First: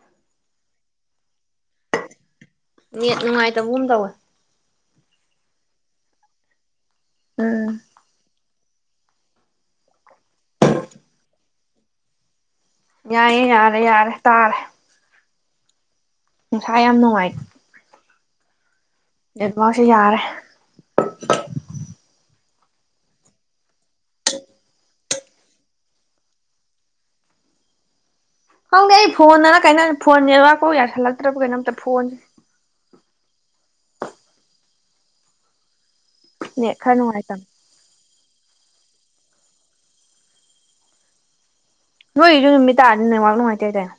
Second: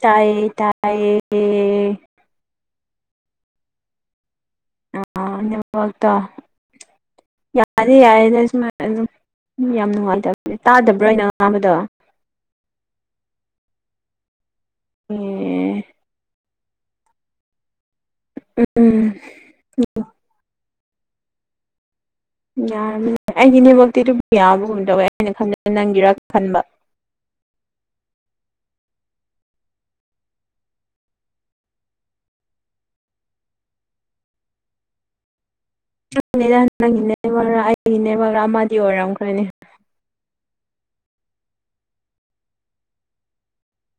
ꯇꯥꯏꯌꯦ ꯇꯥꯏꯌꯦ ꯅ ꯅꯨꯡꯉꯥꯏꯇꯕꯨꯝ ꯇꯧꯋꯦ ꯑ ꯇ ꯎꯝ ꯌꯥꯔꯦ ꯌꯥꯔꯗꯁꯃ ꯑꯗꯨ ꯌꯥꯝ ꯅꯨꯡꯉꯥꯏꯇꯕꯅꯦ ꯇꯥꯗꯕ꯭ꯔꯥꯅ ꯑꯉꯥꯡꯕꯗꯣ ꯌꯥꯏꯌꯦ ꯌꯥꯔꯦ ꯌꯥꯔꯦ ꯇꯥꯔꯦ ꯑꯦ ꯅꯨꯡꯁꯥꯏ ꯌꯥꯝ ꯅꯨꯡꯉꯥꯏ ꯎꯝ ꯏꯐꯥꯎꯁꯦ ꯌꯥꯔꯦ ꯌꯥ ꯑꯩꯒꯤꯅꯦꯕꯛꯇꯤ ꯑꯗꯨꯝ ꯌꯥꯕꯒꯨꯝ ꯇꯧꯋꯦ ꯑꯩꯅ ꯈꯟꯕꯗ ꯅꯪꯒꯤꯔ ꯈꯟꯕ [inaudible] ꯍꯪꯗꯦ ꯑꯩ ꯐꯣꯟꯗꯅ ꯀꯩꯅꯣ ꯐꯣꯟ ꯅꯦꯠꯋꯥꯛꯐꯧ ꯌꯥꯁꯜꯂꯛꯇ꯭ꯔꯕ ꯀꯩꯅꯣꯝꯇ ꯐꯣꯟꯁꯦ ꯅꯦꯠ ꯈꯔ ꯅꯪꯒꯤ ꯅꯨꯡꯉꯥꯏꯇꯝ ꯅꯔꯥ ꯑꯩꯒꯤ ꯅꯦꯕꯒꯥ ꯑꯃꯗꯤ ꯑꯣꯏꯔꯝꯈ꯭ꯔꯅꯦ ꯅꯣꯏ ꯏꯁꯨ ꯅꯨꯃꯤ ꯇꯅꯤ ꯅ ꯃꯥꯅ ꯃꯥꯇꯤ ꯇꯥꯏꯦ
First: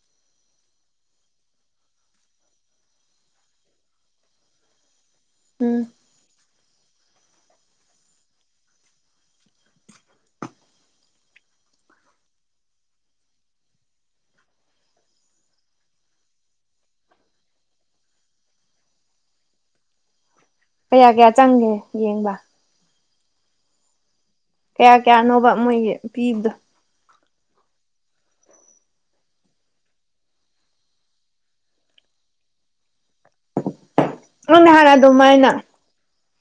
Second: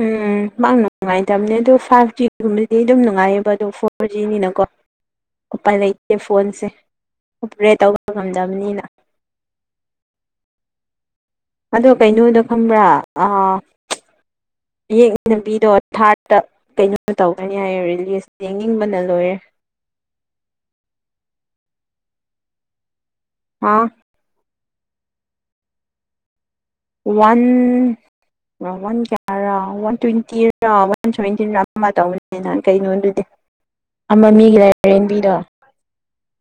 ꯎꯝ ꯃꯍꯥꯛ ꯅꯨꯡꯉꯥꯏꯇꯕꯅꯦ ꯑꯗꯨꯗꯣ ꯐꯥꯏꯚ ꯖꯤꯒꯨꯝꯕꯗꯤ ꯑꯗꯨꯝ ꯅꯨꯡꯉꯥꯏꯌꯦꯕ ꯑꯗꯣ ꯐꯣꯔ ꯖꯤꯅꯤꯅꯀꯣ ꯎꯄꯥꯏ ꯎꯝ ꯂꯩꯇꯦ ꯐꯣꯟꯁꯦ ꯑꯣꯄꯔꯦꯠ ꯇꯧꯕ ꯉꯝꯗꯕꯅꯤꯅ ꯑꯗꯣ ꯀꯩꯅꯣꯗꯣ ꯈꯪꯕ꯭ꯔꯥ ꯌꯦꯡ ꯅꯨꯄꯤꯗꯣ ꯊꯥꯔꯠꯇ ꯀꯩꯅꯣ ꯇꯧꯒꯅꯤ ꯍꯥꯏꯌꯦ ꯔꯤꯂꯤꯁ ꯌꯦꯡꯅꯤꯡꯕꯅ ꯂꯣꯏꯔꯦ [inaudible] ꯀꯌꯥ ꯀꯌꯥ ꯆꯪꯒꯦ ꯌꯦꯡꯕ ꯍꯥꯥ ꯀꯌꯥ ꯀꯌꯥꯅꯣꯕ ꯃꯣꯏꯒꯤ ꯄꯤꯕꯗꯣ ꯋꯥꯟ ꯋꯥꯟ ꯀꯌꯥꯔ ꯋꯥꯟ ꯇ꯭ꯋꯦꯟꯇꯤꯔ ꯋꯥꯟ ꯁꯚꯦꯟꯇꯤꯔ ꯑꯃꯃ ꯇꯧꯕꯅꯤꯅ ꯀꯩꯅꯣ ꯑꯗꯨꯗꯤ [inaudible] ꯅꯪ ꯅꯍꯥꯟ ꯑꯗꯨꯝ ꯍꯥꯏꯥꯏꯅ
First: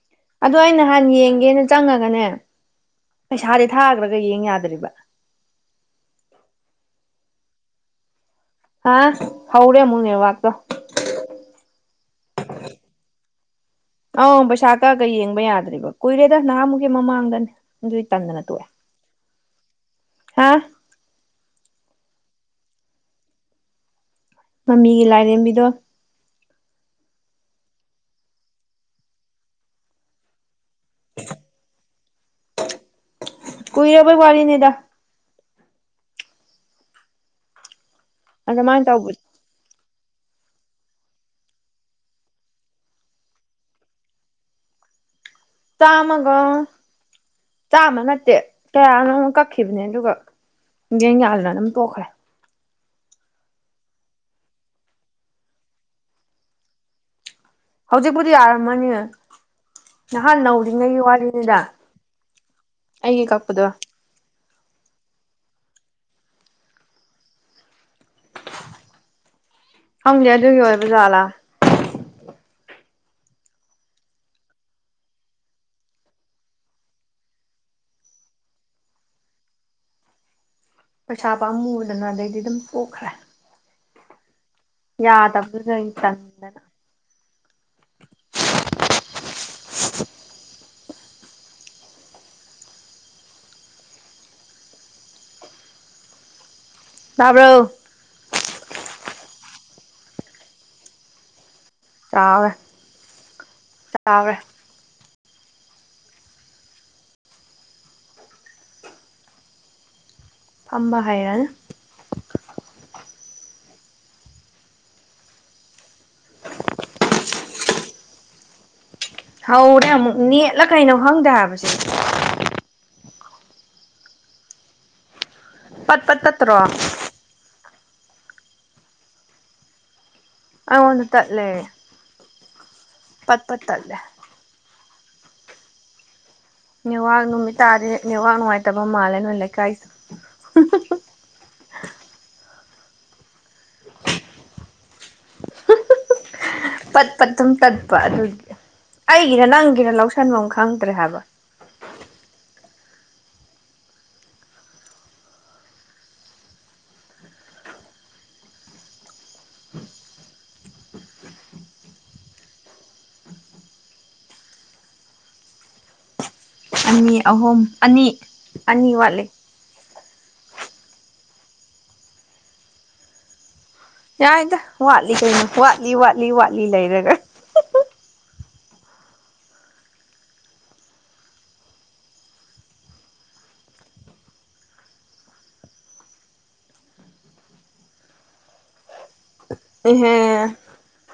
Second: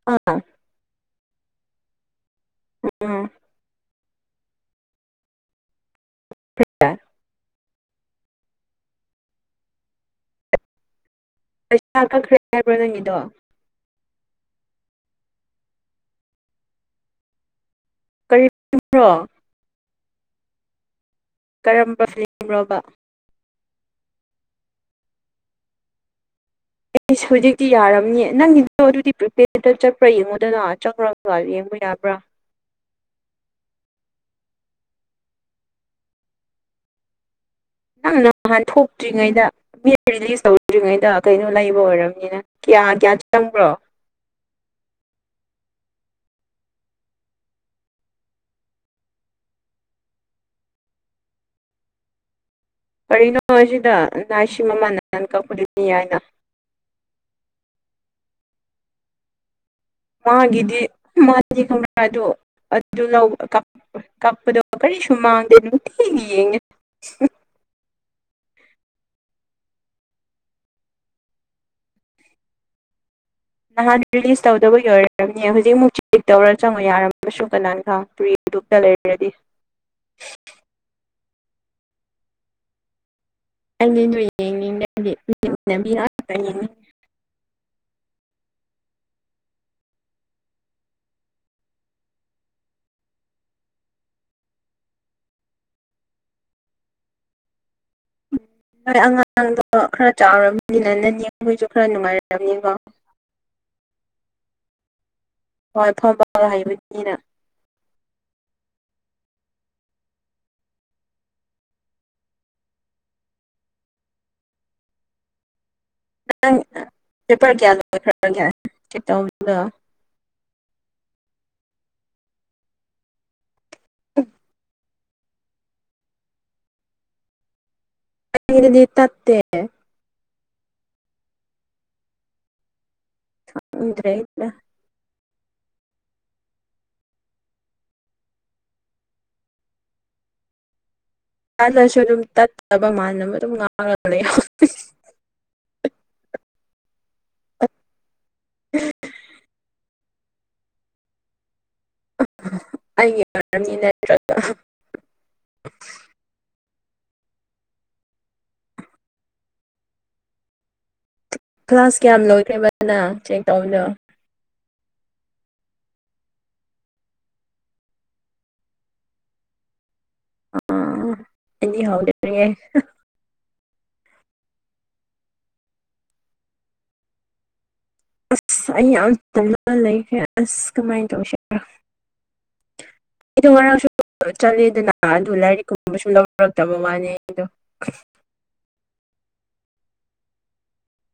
ꯑꯥ ꯑꯗ ꯑ ꯅꯍꯥꯟ ꯌꯦꯡꯒꯦꯅ ꯆꯪꯉꯒꯅꯦ ꯎꯝ ꯄꯩꯁꯥꯗꯤ ꯊꯥꯈ꯭ꯔꯒ ꯌꯦꯡ ꯌꯥꯗ꯭ꯔꯤꯕ [inaudible] ꯑ ꯍꯧꯧꯔꯦꯃꯨꯅꯤ ꯋꯥꯒ ꯄꯩꯁꯥ ꯀꯛꯈ꯭ꯔꯦ ꯍꯥꯏꯕ꯭ꯔꯣ ꯅꯪꯒꯤꯗꯣ ꯑꯪ ꯄꯩꯁꯥ ꯀꯛꯒ ꯌꯦꯡꯕ ꯌꯥꯗ꯭ꯦꯔꯤꯕ ꯀꯨꯏꯔꯦꯗ ꯅꯍꯥꯃꯨꯛ ꯃꯃꯥꯡꯗꯅꯦ ꯑꯗꯨꯏ ꯇꯟꯗꯅ ꯇꯣꯛꯑꯦ ꯀꯔꯤꯕ꯭ꯔꯣ ꯍꯥ ꯀꯔꯝꯕ ꯐꯤꯂꯝꯂꯝꯣꯕ ꯃꯃꯤꯒꯤ ꯂꯥꯏꯔꯦꯝꯕꯤꯗꯣ ꯑꯩꯁ ꯍꯧꯖꯤꯛꯇꯤ ꯌꯥꯔꯝꯅꯤ ꯅꯪꯒꯤꯗꯣ ꯑꯗꯨꯗꯤ ꯄ꯭ꯔꯤꯄꯦꯗ ꯆꯠꯄ꯭ꯔꯥ ꯌꯦꯡꯉꯣꯗꯅ ꯆꯪ꯭ꯔ ꯀ ꯌꯦꯡꯕ ꯌꯥꯕ꯭ꯔꯥ ꯀꯏꯔꯕꯋꯥꯂꯤꯅꯦꯗꯥ ꯅꯪ ꯅꯍꯥꯟ ꯑꯗꯨꯃꯥꯏꯅ ꯇꯧꯕ ꯊꯣꯛꯇ꯭ꯔꯤꯉꯩꯗ ꯔꯤꯂꯤꯁ ꯇꯧꯗ꯭ꯔꯤꯉꯩꯗ ꯀꯩꯅꯣ ꯂꯩꯕ ꯑꯣꯏꯔꯕꯝꯅꯤꯅ ꯀꯌꯥ ꯀꯌꯥ ꯆꯪꯕ꯭ꯔꯣ [inaudible] ꯇꯥ ꯃꯒꯣ ꯆꯥꯃ ꯅꯠꯇꯦ ꯀꯌꯥꯅꯣ ꯑꯃꯨꯛ ꯀꯛꯈꯤꯕꯅꯦ ꯑꯗꯨꯒ ꯌꯦ ꯌꯥꯂꯅ ꯅ ꯄꯣꯈꯔꯦ ꯀꯔꯤꯅꯣ ꯁꯤꯗ ꯅꯏ ꯁꯤ ꯃꯃꯜ ꯅꯥꯟ ꯀꯛꯄꯗꯨꯅꯤ ꯍꯥꯏꯅ ꯍꯧꯖꯤꯛꯕꯨꯗꯤ ꯑꯔꯃꯅꯤ ꯃꯥꯒꯤꯗꯤ ꯃꯥꯒꯤꯥꯗ ꯑꯩꯒꯤ ꯀꯛꯄꯗꯣ ꯑꯗꯨꯗꯣꯔꯤ ꯁꯨꯃꯗꯅ ꯊꯒꯤ ꯌꯦ ꯈꯪꯗꯦ ꯑꯗꯨꯒꯤ ꯑꯣꯏꯕꯖꯥꯠꯂꯥ ꯅꯍꯥꯟ ꯔꯤꯂꯤꯁ ꯇꯧꯗꯕꯒꯤ ꯑꯣꯏꯔꯝꯒꯅꯤꯌꯦ ꯍꯧꯖꯤꯛꯃꯨꯛ ꯆꯦꯛ ꯇꯧꯔ ꯆꯪꯉꯣ ꯌꯥꯔꯝꯃꯁꯨ ꯀꯅꯥ ꯈꯪ ꯒ ꯂꯩꯔꯔꯗꯤ ꯄꯩꯁꯥ ꯄꯥꯝꯃꯨꯗꯅ ꯑꯗꯩꯗꯤ ꯑꯗꯨꯝ ꯄꯣꯛꯈ꯭ꯔꯦ ꯑꯩꯅꯤ ꯅꯨꯏ ꯌꯥꯗꯕꯗꯨꯗꯥ ꯑꯩꯅꯥ ꯇꯟꯗꯅ ꯌꯦꯡꯅꯤꯡ [inaudible] [unintelligible] ꯇꯥꯕ꯭ꯔꯣ ꯎ ꯍꯣꯏ ꯑꯉꯥꯡꯗꯣ ꯈꯔ ꯆꯥꯎꯔꯕꯔꯕꯅꯤꯅ ꯅꯅꯦꯈꯣꯏꯁꯨ ꯈꯔꯥ ꯆꯥꯎꯔꯦ ꯅꯨꯉꯥꯏꯔꯝꯅꯤꯀꯣ ꯆꯥꯎꯔꯦ ꯍꯣꯏ ꯐꯣꯔꯕꯥ ꯍꯩꯕꯅꯤꯅ ꯐꯝꯕ ꯍꯩꯔꯦꯗꯥ ꯅꯪ ꯄꯦꯄꯔ ꯀꯌꯥ ꯂꯣꯏꯈꯔꯒꯦ ꯍꯧꯔꯦ ꯑꯃꯨꯛ ꯅꯦꯠꯂ ꯀꯩꯅꯣ ꯈꯪꯗꯦ ꯍꯥꯏꯕ ꯁꯦ ꯎ ꯄꯠ ꯄꯠ ꯇꯥꯇꯔꯣ ꯑꯩꯗꯤ ꯑꯗꯨꯗꯤ ꯇꯠꯇꯦ ꯑꯩꯉꯣꯟꯗꯥ ꯇꯠꯂꯦ ꯄꯠ ꯄꯠ ꯇꯠꯂꯦ ꯎꯗ꯭ꯔꯦ ꯅꯦꯋꯥꯛ ꯅꯨꯃꯤꯠ ꯇꯥꯔꯗꯤ ꯅꯦꯋꯥꯛ ꯅꯨꯡꯉꯥꯏꯇꯕ ꯃꯥꯜꯂꯦ ꯅꯣꯏ ꯂꯩꯀꯥꯏꯗꯨꯁꯨ ꯅꯨꯡꯉꯥꯏꯕꯥ ꯃꯥꯟꯅꯕ ꯑꯗꯨꯝ ꯉꯥꯡꯉꯥ ꯂꯩꯌꯣ ꯄꯠ ꯄꯠ ꯑꯗꯨꯝ ꯇꯠꯄ ꯑꯗꯨꯒꯤ ꯑꯩꯒꯤꯔ ꯅꯪꯒꯤꯔ ꯂꯧꯁꯟꯕꯝ ꯈꯟꯐꯝ ꯈꯪꯗ꯭ꯔꯦ ꯍꯥꯏꯕ ꯑꯩꯒꯤ ꯑꯣꯏꯔꯝꯅꯤ ꯅꯠꯇ꯭ꯔꯒ ꯀ꯭ꯂꯥꯁ ꯀꯌꯥꯝ ꯂꯣꯏꯈꯔ꯭ꯦꯕꯥ ꯅꯪ ꯆꯦꯛ ꯇꯧꯕꯗꯣ ꯑꯅꯤ ꯑꯍꯨꯝ ꯑꯅꯤ ꯑꯅꯤ ꯋꯥꯠꯂꯤ ꯑꯅꯤ ꯍꯧꯗꯔ꯭ꯤꯍꯦ ꯌꯥꯏꯗ ꯋꯥꯠꯂꯤ ꯀꯩꯅꯣ ꯋꯥꯠꯂꯤ ꯋꯥꯠꯂꯤ ꯋꯥꯠꯂꯤ ꯂꯩꯔꯒ ꯑꯁ ꯑꯩ ꯌꯥꯝ ꯇꯜꯂꯒ ꯂꯩꯈ꯭ꯔꯦ ꯑꯁ ꯀꯃꯥꯏꯅ ꯇꯧꯁꯤ ꯑꯩꯗꯣ ꯉꯔꯥꯡꯁꯨ ꯆꯠꯂꯦꯗꯅ ꯑꯗꯨ ꯂꯥꯏꯔꯤꯛ ꯀꯨꯝꯕ ꯁꯨꯝ ꯂꯧꯔꯛꯇꯕ ꯋꯥꯅꯤ ꯑꯩꯗꯣ [inaudible] [unintelligible] ꯍ [inaudible] [unintelligible]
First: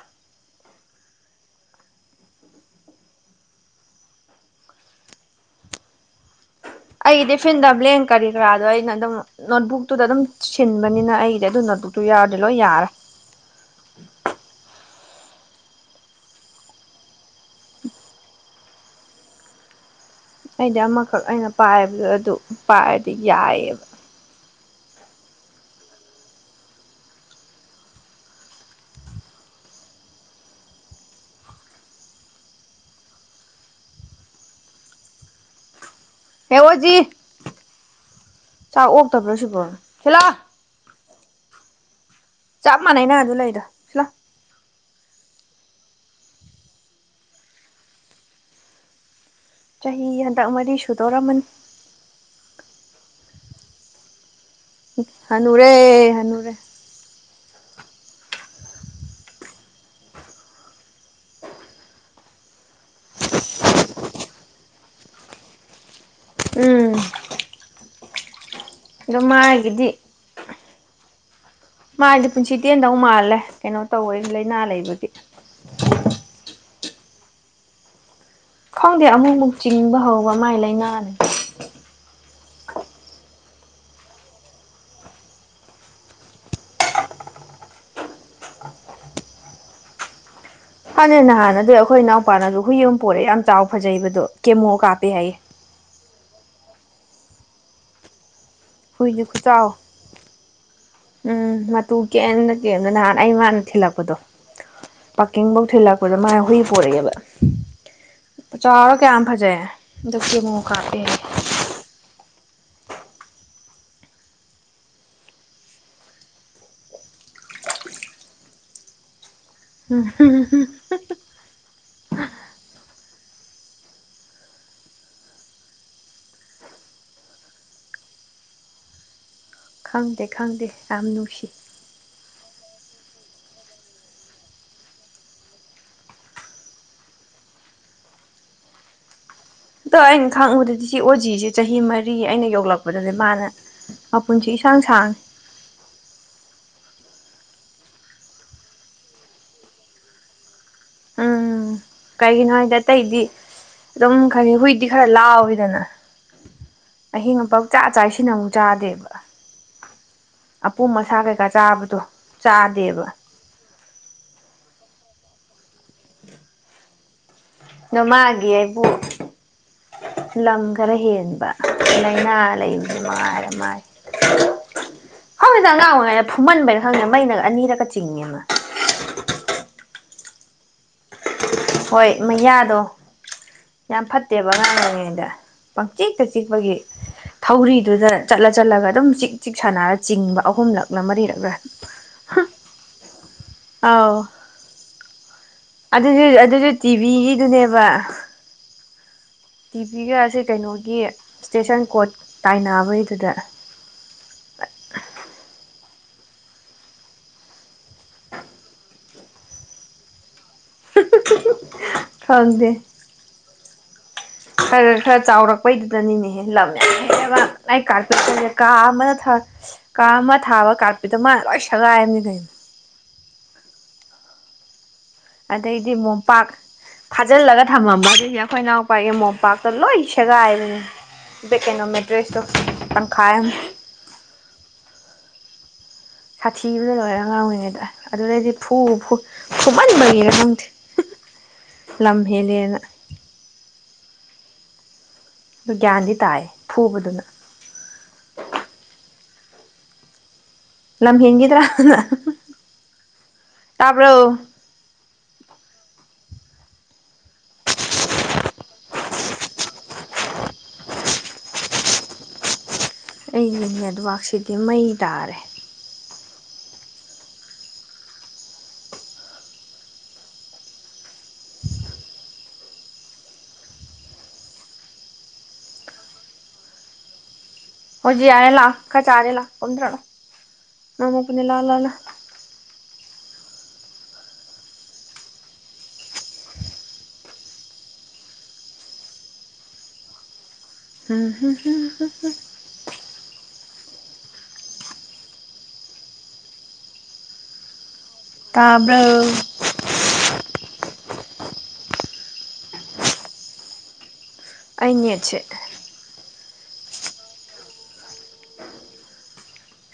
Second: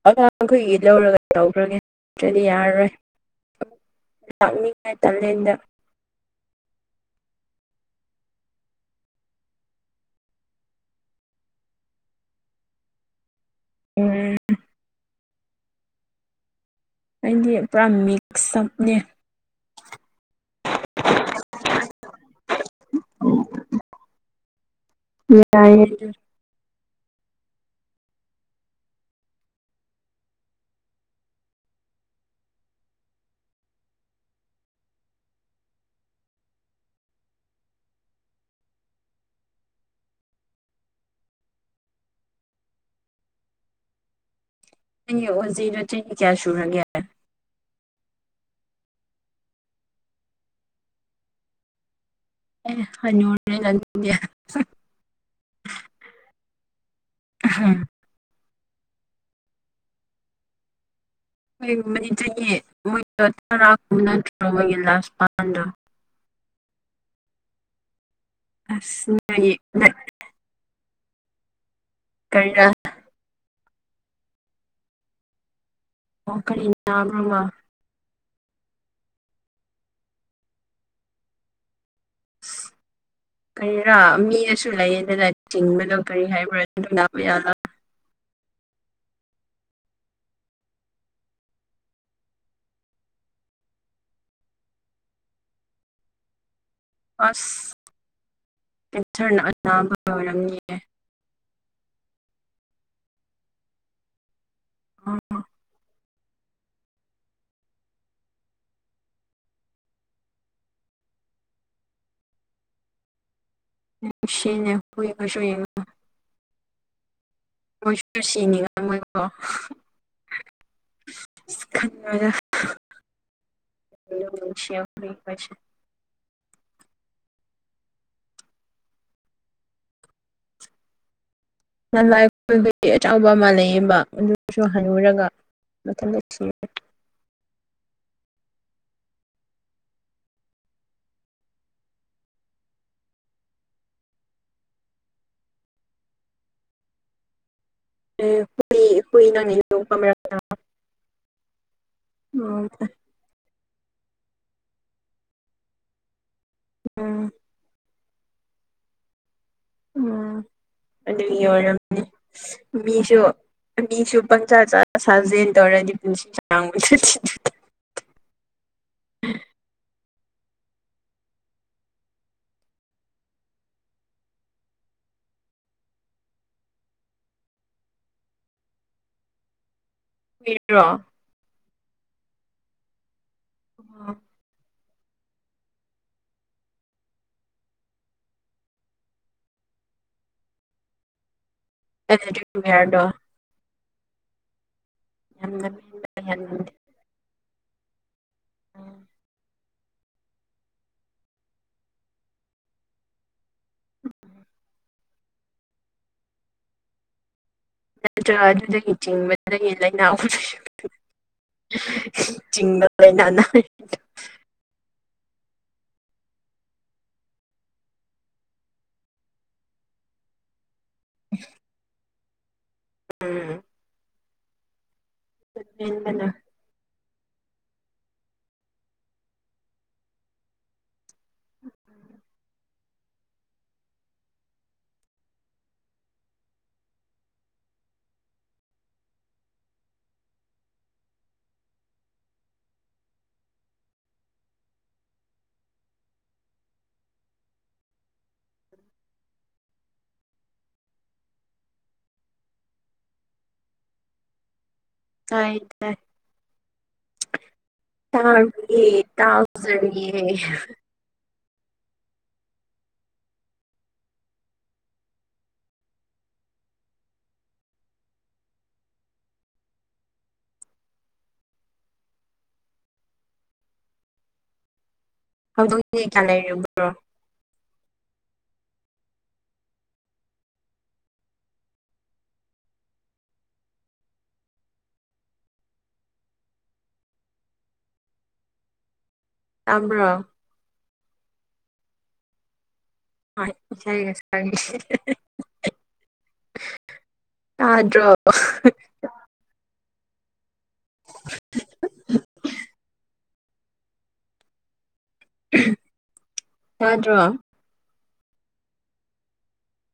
ꯑꯉꯥꯡꯈꯣꯏꯒꯤ ꯂꯧꯔꯒ ꯇꯧꯈ꯭ꯔꯒꯦ ꯅꯠꯇ꯭ꯔꯗꯤ ꯌꯥꯔꯔꯣꯏ ꯂꯥꯛꯅꯤꯡꯉꯥꯏ ꯀꯥꯂꯦꯟꯗ ꯑꯩꯒꯤꯗꯤ ꯐꯤꯟꯗ ꯕ꯭ꯂꯦꯡ ꯀꯔꯤ ꯀꯔꯥꯗꯣ ꯑꯩꯅ ꯑꯗꯨꯝ ꯅꯣꯠꯕꯨꯛꯇꯨꯗ ꯑꯗꯨꯝ ꯁꯤꯟꯕꯅꯤꯅ ꯑꯩꯒꯤꯗꯤ ꯑꯗꯨ ꯅꯣꯠ ꯇꯨ ꯌꯥꯗꯤ ꯂꯣꯏ ꯌꯔꯤ ꯑꯣꯝ ꯑꯩꯗꯤ ꯄꯨꯔꯥ ꯃꯤꯛꯁꯞꯅꯦ ꯑꯩꯗꯤ ꯑꯃꯈꯛ ꯑꯩꯅ ꯄꯥꯏꯕꯗ ꯑꯗꯨ ꯄꯥꯏꯔꯗꯤ ꯌꯥꯏꯑꯕ ꯌꯥꯏ ꯌꯥꯏ ꯍꯦ ꯑꯣꯖꯤ ꯆꯥꯛ ꯑꯣꯛꯇꯕ꯭ꯔꯥ ꯁꯤꯕ꯭ꯔꯣ ꯍꯂꯥ ꯆꯞ ꯃꯥꯟꯅꯩꯅ ꯑꯗꯨ ꯂꯩꯗ ꯁꯤꯂ ꯑꯣꯖꯤꯔꯣꯇꯤꯟ ꯀꯌꯥꯁꯨꯨꯔꯒꯌꯥ ꯆꯍꯤ ꯍꯟꯗꯛ ꯃꯔꯤ ꯁꯨꯗꯣꯔꯃꯅꯤ ꯑꯦ ꯍꯣꯣꯔ ꯅꯌꯥ [inaudible] [unintelligible] ꯍꯅꯨꯨꯔꯦ ꯍꯅꯨꯔꯨꯔꯦ ꯍꯥꯝ ꯃ ꯆ ꯃꯣꯏ ꯇꯔꯥꯒ ꯅꯠꯇ꯭ꯔꯣ ꯃꯣꯏꯒꯤ ꯂꯥꯁ ꯃꯥꯟꯗꯣ ꯎꯝ ꯑꯗꯣ ꯑꯁꯌꯦ ꯃꯥꯒꯤꯗꯤ ꯃꯥꯗꯤ ꯄꯨꯟꯁꯤ ꯇꯦꯟꯗꯧ ꯃꯥꯜꯂꯦ ꯀꯩꯅꯣ ꯇꯧꯋ ꯂꯥꯏꯅꯥ ꯂꯩꯕꯗꯤ ꯑꯣ ꯀꯔꯤ꯭ꯔꯣꯃ ꯈꯪꯗꯦ ꯑꯃꯨꯛꯃꯨꯛ ꯆꯤꯡꯕ ꯍꯧꯕ ꯃꯥꯏ ꯂꯥꯏꯅꯥꯅꯦ [inaudible] ꯀꯔꯤꯔꯥ ꯃꯤ ꯑꯁꯨ ꯂꯩꯌꯦꯗꯅ ꯆꯤꯡꯕꯗꯣ ꯀꯔꯤ ꯍꯥꯏꯕ꯭ꯔꯥ ꯑꯗꯨ ꯂꯕ ꯌꯥꯂ ꯍꯥꯟꯅꯦ ꯅꯍꯥꯟꯅ ꯑꯗꯨ ꯑꯩꯈꯣꯏ ꯏꯅꯥꯎꯄꯥꯅꯁꯨ ꯍꯨꯏ ꯑꯃ ꯄꯣꯔꯛꯑꯦ ꯌꯥꯝ ꯆꯥꯎ ꯐꯖꯩꯕꯗꯣ ꯀꯦꯃꯣ ꯀꯥꯞꯄꯦ ꯍꯥꯏꯌꯦꯦ [inaudible] ꯑꯁ ꯍꯨꯏꯗꯤ ꯀꯦꯟꯁꯔꯅ ꯈꯨꯆꯥꯎ ꯑꯅꯥꯕ ꯑꯣꯏꯔꯝꯅꯤꯌꯦ ꯎꯝ ꯃꯇꯨ ꯀꯦꯝꯗ ꯀꯦꯝꯗ ꯅꯍꯥꯟ ꯑꯩ ꯃꯥꯅ ꯊꯤꯜꯂꯛꯄꯗꯣ ꯑꯣ ꯄꯥꯀꯤꯡꯐꯧ ꯊꯤꯜꯂꯛꯄ ꯗ ꯃꯥꯅ ꯍꯨꯏ ꯄꯣꯔꯛꯑꯦꯕ ꯆꯥꯔꯣ ꯀꯌꯥꯝ ꯐꯖꯩꯌꯦ ꯑꯗꯨ ꯀ ꯑꯃꯣꯛ ꯀꯥꯞꯄꯦ ꯁꯤ ꯅ ꯍꯣꯏ ꯑꯁꯣꯏꯉ ꯃꯣꯏꯁꯨ ꯁꯤꯅꯤꯉꯥꯏ ꯃꯣꯏꯀꯣ ꯎ ꯁꯤ ꯐꯔꯤ ꯍꯥꯏꯁ ꯈꯪꯗꯦ ꯈꯪꯗꯦ ꯌꯥꯝ ꯅꯨꯡꯁꯤ ꯅ ꯂꯥꯏ ꯈꯨꯨꯜꯕꯗꯤ ꯑꯆꯕ ꯑꯃ ꯂꯩꯌꯦꯕ ꯑꯗꯨꯁꯨ ꯍꯜꯂꯨꯔꯒ ꯃꯊꯪ ꯑꯗꯣ ꯑꯩꯅ ꯈꯪꯉꯨꯗꯗꯤ ꯁꯤ ꯑꯣꯖꯤꯁꯦ ꯆꯍꯤ ꯃꯔꯤ ꯑꯩꯅ ꯌꯧꯂꯛꯄꯗꯅꯦ ꯃꯥꯅ ꯑꯩꯨꯟꯆ ꯁꯥꯡ ꯁꯥꯡ [inaudible] ꯍꯨꯏ ꯍꯨꯏ ꯉꯂꯣ ꯀꯔꯥ ꯎꯝ ꯀꯩꯒꯤꯅꯣ ꯍꯥꯏꯗ ꯑꯇꯩꯗꯤ ꯑꯗꯨꯝ ꯈꯅꯤ ꯍꯨꯏꯗꯤ ꯈꯔ ꯂꯥꯎꯋꯤꯗꯅ ꯎꯝ ꯑꯍꯤꯡ ꯑꯃ ꯄꯛ ꯆꯥꯛ ꯆꯁꯤꯅ ꯑꯃꯨꯛ ꯆꯥꯗꯦꯕ ꯎꯝ ꯑꯄꯣ ꯑꯁꯥ ꯑꯗꯨꯒꯤ ꯀꯩꯀꯥ ꯆꯥꯕꯗꯣ ꯆꯥꯗꯦꯕ ꯑ ꯃꯤꯁꯨ ꯄꯪꯆꯥ ꯆꯥ ꯁꯥꯖꯦꯜ ꯇꯧꯔꯗꯤ ꯄꯨꯟꯁꯤ ꯁꯥꯡꯕꯁꯨ ꯅꯃꯒꯦ ꯑꯩꯕꯨꯣ ꯂꯪꯒꯔ ꯍꯦꯟꯕ ꯑꯥꯏꯩꯅꯂ ꯃꯥꯔ ꯃꯥ ꯍꯧꯖꯤꯗ ꯑꯉꯥꯡ ꯑꯣꯏꯔꯤꯉꯩꯗ ꯐꯨꯝꯍꯟꯕꯩꯅ ꯈꯪꯗꯦꯅ ꯃꯩꯅ ꯑꯅꯤꯔꯀ ꯆꯤꯡꯉꯦ ꯑꯃ ꯃꯤ꯭ꯔꯣ ꯍꯣꯏ ꯃꯩꯌꯥꯗꯣ ꯌꯥꯝ ꯐꯠꯇꯦꯕ ꯉꯥꯡꯕꯉꯅ ꯗ ꯄꯪꯆꯤꯛꯇ ꯆꯤꯛꯄꯒꯤ ꯊꯧꯔꯤꯗꯨꯗ ꯆꯠꯂ ꯆꯠꯂꯒ ꯑꯗꯨꯝ ꯆꯤꯛ ꯆꯤꯛ ꯁꯥꯟꯅꯔ ꯆꯤꯡꯕ ꯑꯍꯨꯝꯂꯛꯂꯥ ꯃꯔꯤꯔꯛꯂꯥ ꯌꯥꯔꯗꯣ ꯑꯥꯎ ꯌꯥꯝꯅ ꯃꯦꯟꯕ ꯑꯗꯨꯁꯨ ꯑꯗꯨꯁꯨ ꯌꯥꯅꯤꯡꯗꯦ ꯇꯤꯚꯤꯒꯤꯗꯨꯅꯦꯕ ꯇꯤꯚꯤꯒ ꯑꯁꯤꯦ ꯀꯩꯅꯣꯒꯤ ꯏꯁꯇꯦꯁꯟ ꯀꯣꯔꯠ ꯇꯥꯏꯅꯕꯩꯗꯨꯗ [inaudible] ꯅꯠꯇ꯭ꯔꯒ ꯑꯗꯨꯗꯒꯤ ꯆꯤꯡꯕꯗꯒꯤ ꯂꯥꯏꯅꯥ ꯑꯍꯨꯝ ꯈꯪꯗꯦ ꯆꯤꯡꯅꯅꯅ ꯈꯔ ꯈꯔ ꯆꯥꯎꯔꯛꯄꯩꯗꯨꯗꯅꯤꯅꯦꯍꯦ ꯂꯝ ꯌꯥꯝ ꯍ ꯂ ꯀꯥꯔꯀꯠꯀꯁꯦ ꯀꯥ ꯑꯃꯅ ꯆꯥ ꯑꯃ ꯊꯥꯕ ꯀꯥꯠꯄꯤꯗ ꯃꯥꯅ ꯂꯣꯏ ꯁꯒꯥꯏꯔꯝꯅꯤ ꯀꯩꯅ ꯎꯝ ꯑꯗꯩꯗꯤ ꯃꯦꯟꯕꯅ ꯃꯣꯝꯄꯥꯛ ꯐꯥꯖꯤꯜꯂꯒ ꯊꯝꯃꯝꯕ ꯑꯗꯨꯁꯦ ꯑꯩꯈꯣꯏ ꯏꯅꯥꯎꯄꯥꯒꯤ ꯃꯣꯝꯄꯥꯛꯇ ꯂꯣꯏ ꯁꯦꯒꯥꯏꯕꯅꯦ ꯦꯛꯀꯩꯅꯣꯝꯃꯦ ꯗ꯭ꯔꯦꯁꯇ ꯄꯟꯈꯥꯏ [inaudible] ꯁꯥꯊꯤꯕꯗ ꯂꯣꯏꯔ ꯉꯥꯡꯉꯤꯅꯦꯗ ꯑꯗꯨꯗꯩꯗꯤ ꯐꯨ ꯐꯨꯍꯟꯕꯒꯤꯔ ꯈꯪꯗꯦ [inaudible] ꯂꯦꯝꯍꯦꯜꯂ ꯑꯗꯨ ꯒ꯭ꯌꯥꯟꯗꯤ ꯇꯥꯏ ꯐꯨꯕꯗꯨꯅ ꯂꯝꯍꯦꯟꯈꯤꯗ꯭ꯔꯥ ꯇꯥꯕ꯭ꯔꯣ ꯀꯥꯏ ꯇ ꯇꯥꯔꯌꯦ ꯇꯥꯎꯖꯔꯤꯌꯦ ꯑꯩꯒꯤ ꯅꯦꯠꯋꯥꯛꯁꯤꯗꯤ ꯃꯩ ꯇꯥꯔꯦ ꯍꯧꯗꯣꯛ ꯀꯌꯥ ꯂꯩ꯭ꯔꯣ ꯑꯣꯖꯤ ꯌꯥ ꯂ ꯀ ꯆꯥꯔꯦ ꯂ ꯀꯟ ꯇ꯭ꯔꯅꯣ ꯑꯃ ꯄꯨꯅꯦ ꯂꯥ ꯂꯅ ꯇꯕ꯭ꯔ ꯝ ꯏꯁꯩ ꯉꯁ ꯌꯥꯥꯗ꯭ꯔꯣ ꯇꯥꯕ [inaudible] ꯑꯆꯦ ꯌꯥꯗ꯭ꯔꯣ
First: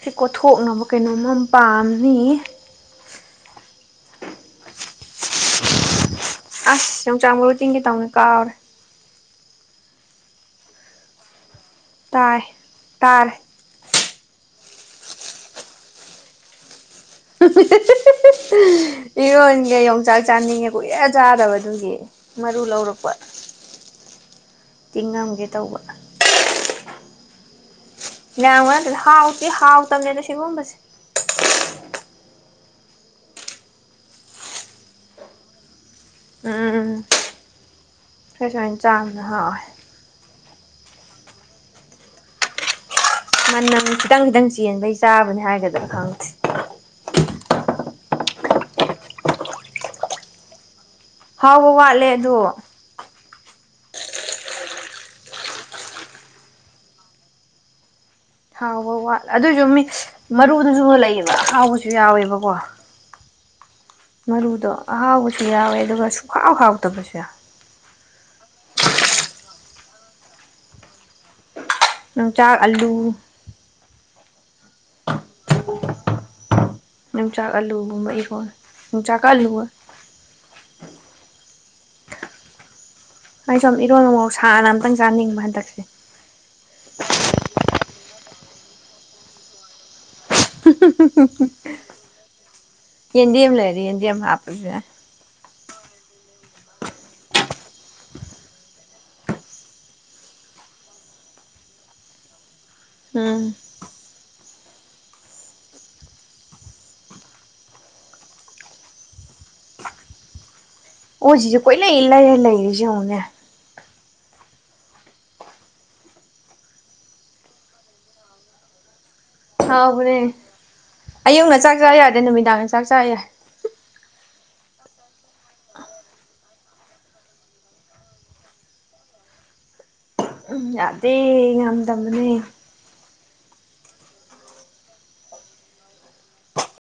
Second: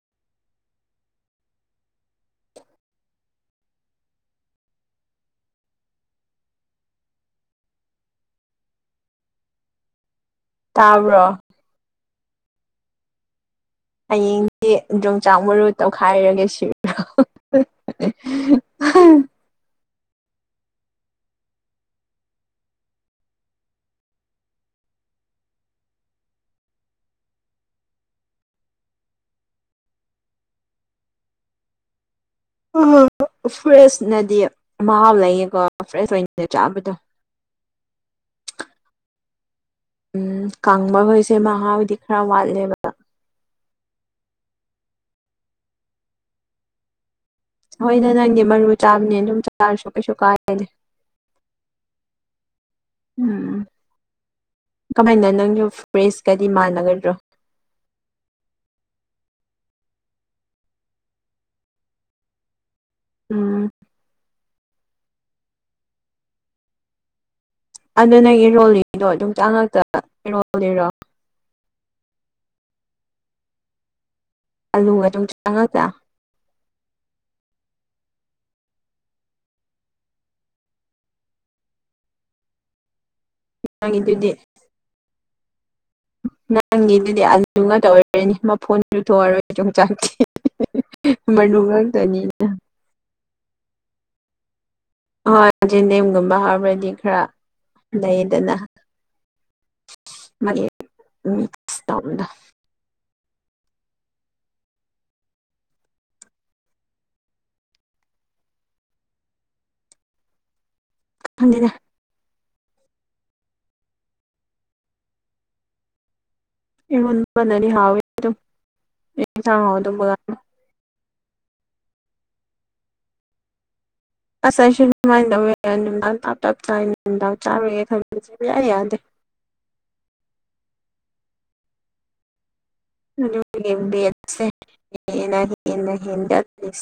ꯁꯤ ꯀꯣꯠꯊꯣꯛꯅꯕ ꯀꯩꯅꯣꯝꯃꯝ ꯄꯥꯝꯃꯤ ꯑꯁ ꯌꯣꯡꯆꯥꯡ ꯃꯔꯕꯨ ꯆꯤꯡꯒꯦ ꯇꯧꯅꯤ ꯀꯥꯎꯔꯦ ꯇꯥꯕ꯭ꯔꯣ ꯇꯥꯏ ꯇꯔ ꯍꯌꯦꯡꯗꯤ ꯌꯣꯡꯆꯥꯛ ꯃꯔꯨ ꯇꯧꯈꯥꯏꯔꯒꯦ ꯁꯤꯔ ꯏꯔꯣꯟꯒ ꯌ ꯆꯥꯛ ꯆꯥꯅꯤꯡꯉꯦ ꯀꯨꯏꯍ ꯆꯥꯗꯕ ꯑꯗꯨꯒꯤ ꯃꯔꯨ ꯂꯧꯔꯛꯄ ꯇꯤꯡꯉꯝꯒꯦ ꯇꯧꯕ ꯂꯌꯥꯝ ꯋꯥ ꯅ ꯍꯥꯎꯇ ꯍꯥꯎ ꯇꯕꯅꯦꯅ ꯁꯤꯒꯨꯝꯕꯁꯦ ꯐ꯭ꯔꯦꯁꯅꯗꯤ ꯃꯍꯥꯎ ꯂꯩꯌꯦꯀꯣ ꯐ꯭ꯔꯦꯁ ꯑꯣꯏꯅ ꯆꯥꯕꯗꯣ ꯑꯩ ꯁꯨꯃꯥꯏꯅ ꯆꯥꯡꯅ ꯍꯛꯑꯣꯏ ꯎꯝ ꯀꯥꯡꯪꯕꯈꯣꯏꯁꯦ ꯃꯍꯥ ꯍꯣꯏꯗꯤ ꯈꯔ ꯋꯥꯠꯂꯦꯕꯗ ꯃꯅꯝ ꯈꯤꯇꯪ ꯈꯤꯇꯪ ꯆꯦꯟꯕꯩ ꯆꯥꯕꯅꯤ ꯍꯥꯏꯒꯗ꯭ꯔꯥ ꯈꯪꯗꯦ ꯍꯣꯏꯗ ꯅꯪꯗꯤ ꯃꯔꯨ ꯆꯥꯕꯅꯦ ꯑꯗꯨꯝ ꯆꯥꯔꯁꯨ ꯀꯩꯁꯨ ꯀꯥꯏꯔꯦꯅꯦ ꯍꯥꯎꯕ ꯋꯥꯠꯂꯦ ꯑꯗꯨ ꯎꯝ ꯀꯃꯥꯏꯅ ꯅꯪꯒꯤ ꯄ꯭ꯔꯦꯁꯀꯗꯤ ꯃꯥꯟꯅꯒꯗ꯭ꯔꯣ ꯍꯥꯎꯕ ꯋꯥꯠꯂ ꯑꯗꯨꯑꯣꯏꯁꯨ ꯃꯤ ꯃꯔꯨꯗꯨꯁꯨꯅ ꯂꯩꯑꯕ ꯍꯥꯎꯕꯁꯨ ꯌꯥꯎꯋꯦꯕꯀꯣ ꯎꯝ ꯃꯔꯨꯗꯣ ꯑꯍꯥꯎꯕꯁꯨ ꯌꯥꯎꯋꯦ ꯑꯗꯨꯒ ꯁꯨꯡꯈꯥꯎ ꯈꯥꯎꯗꯕꯁꯨ ꯌꯥ ꯑꯗꯨ ꯅꯪ ꯏꯔꯣꯜꯂꯤꯗꯣ ꯑꯗꯨꯝ ꯆꯉꯛꯇ ꯏꯔꯣꯜꯂꯤꯔꯣ ꯣꯡꯆꯥꯛ ꯑꯜꯂꯨ ꯑꯥꯂꯨ ꯑꯗꯨ ꯑꯗꯨꯝ ꯆꯪꯉꯄ꯭ꯔꯥ ꯣꯡꯆꯥꯛ ꯑꯥꯜꯂꯨꯒꯨꯝꯕ ꯏꯀꯣ ꯌꯣꯡꯆꯥꯛꯀ ꯑꯥꯜꯂꯨ ꯑꯩ ꯁꯨꯝꯝ ꯏꯔꯣꯟ ꯃꯃꯥꯎ ꯅꯪꯒꯤꯗꯨꯗꯤ ꯁꯥꯅ ꯑꯝꯇꯪ ꯆꯥꯅꯤꯡꯕ ꯍꯟꯗꯛꯁꯦ ꯅꯪꯒꯤꯗꯨꯗꯤ ꯑꯗꯨ ꯉꯇ ꯑꯣꯏꯔꯅꯤ ꯃꯐꯣꯟ ꯆꯨꯊꯣꯛꯑꯔꯣꯏꯁꯨ ꯍꯛꯆꯥꯛ [inaudible] ꯇꯅꯤꯅ ꯌꯦꯟꯝ ꯂꯩꯔꯦ ꯌꯦꯟꯗꯤ ꯌꯥꯝ ꯍꯥꯥꯄꯦ ꯍꯣꯏ ꯦꯟꯗꯦꯝꯒꯨꯝꯕ ꯍꯥꯏꯔꯗꯤ ꯈꯔ ꯂꯩꯗꯅ ꯃꯔꯤ ꯃꯤꯁ ꯎꯗ ꯎꯝ ꯑꯣꯖꯤꯁꯨꯦ ꯈꯪꯗꯦꯗ ꯀꯣꯏꯅ ꯏ ꯂꯩꯔ ꯂꯩꯔꯤꯁꯦ ꯍꯨꯅꯦ ꯅꯅꯤ ꯍꯥꯎ ꯊꯥꯡ ꯍ ꯑꯗꯨ ꯑꯌꯨꯛ ꯉ ꯆꯥꯛ ꯆꯥꯕ ꯌꯥꯗꯦ ꯅꯨꯃꯤꯗꯥꯡꯒ ꯆꯥꯛ ꯆꯥ ꯌꯥꯏ ꯑꯁꯥꯏꯁꯨ ꯅꯨꯡꯃꯥꯏꯗꯋ ꯆꯞ ꯆꯥ ꯗꯥꯡ ꯆꯥꯔꯤꯒꯦ ꯈꯟꯃꯤꯁꯦꯕꯌꯥꯏ ꯌꯥꯗꯦ ꯎꯝ ꯌꯥꯗꯦ ꯌꯥꯝꯗꯕꯅꯦ [inaudible]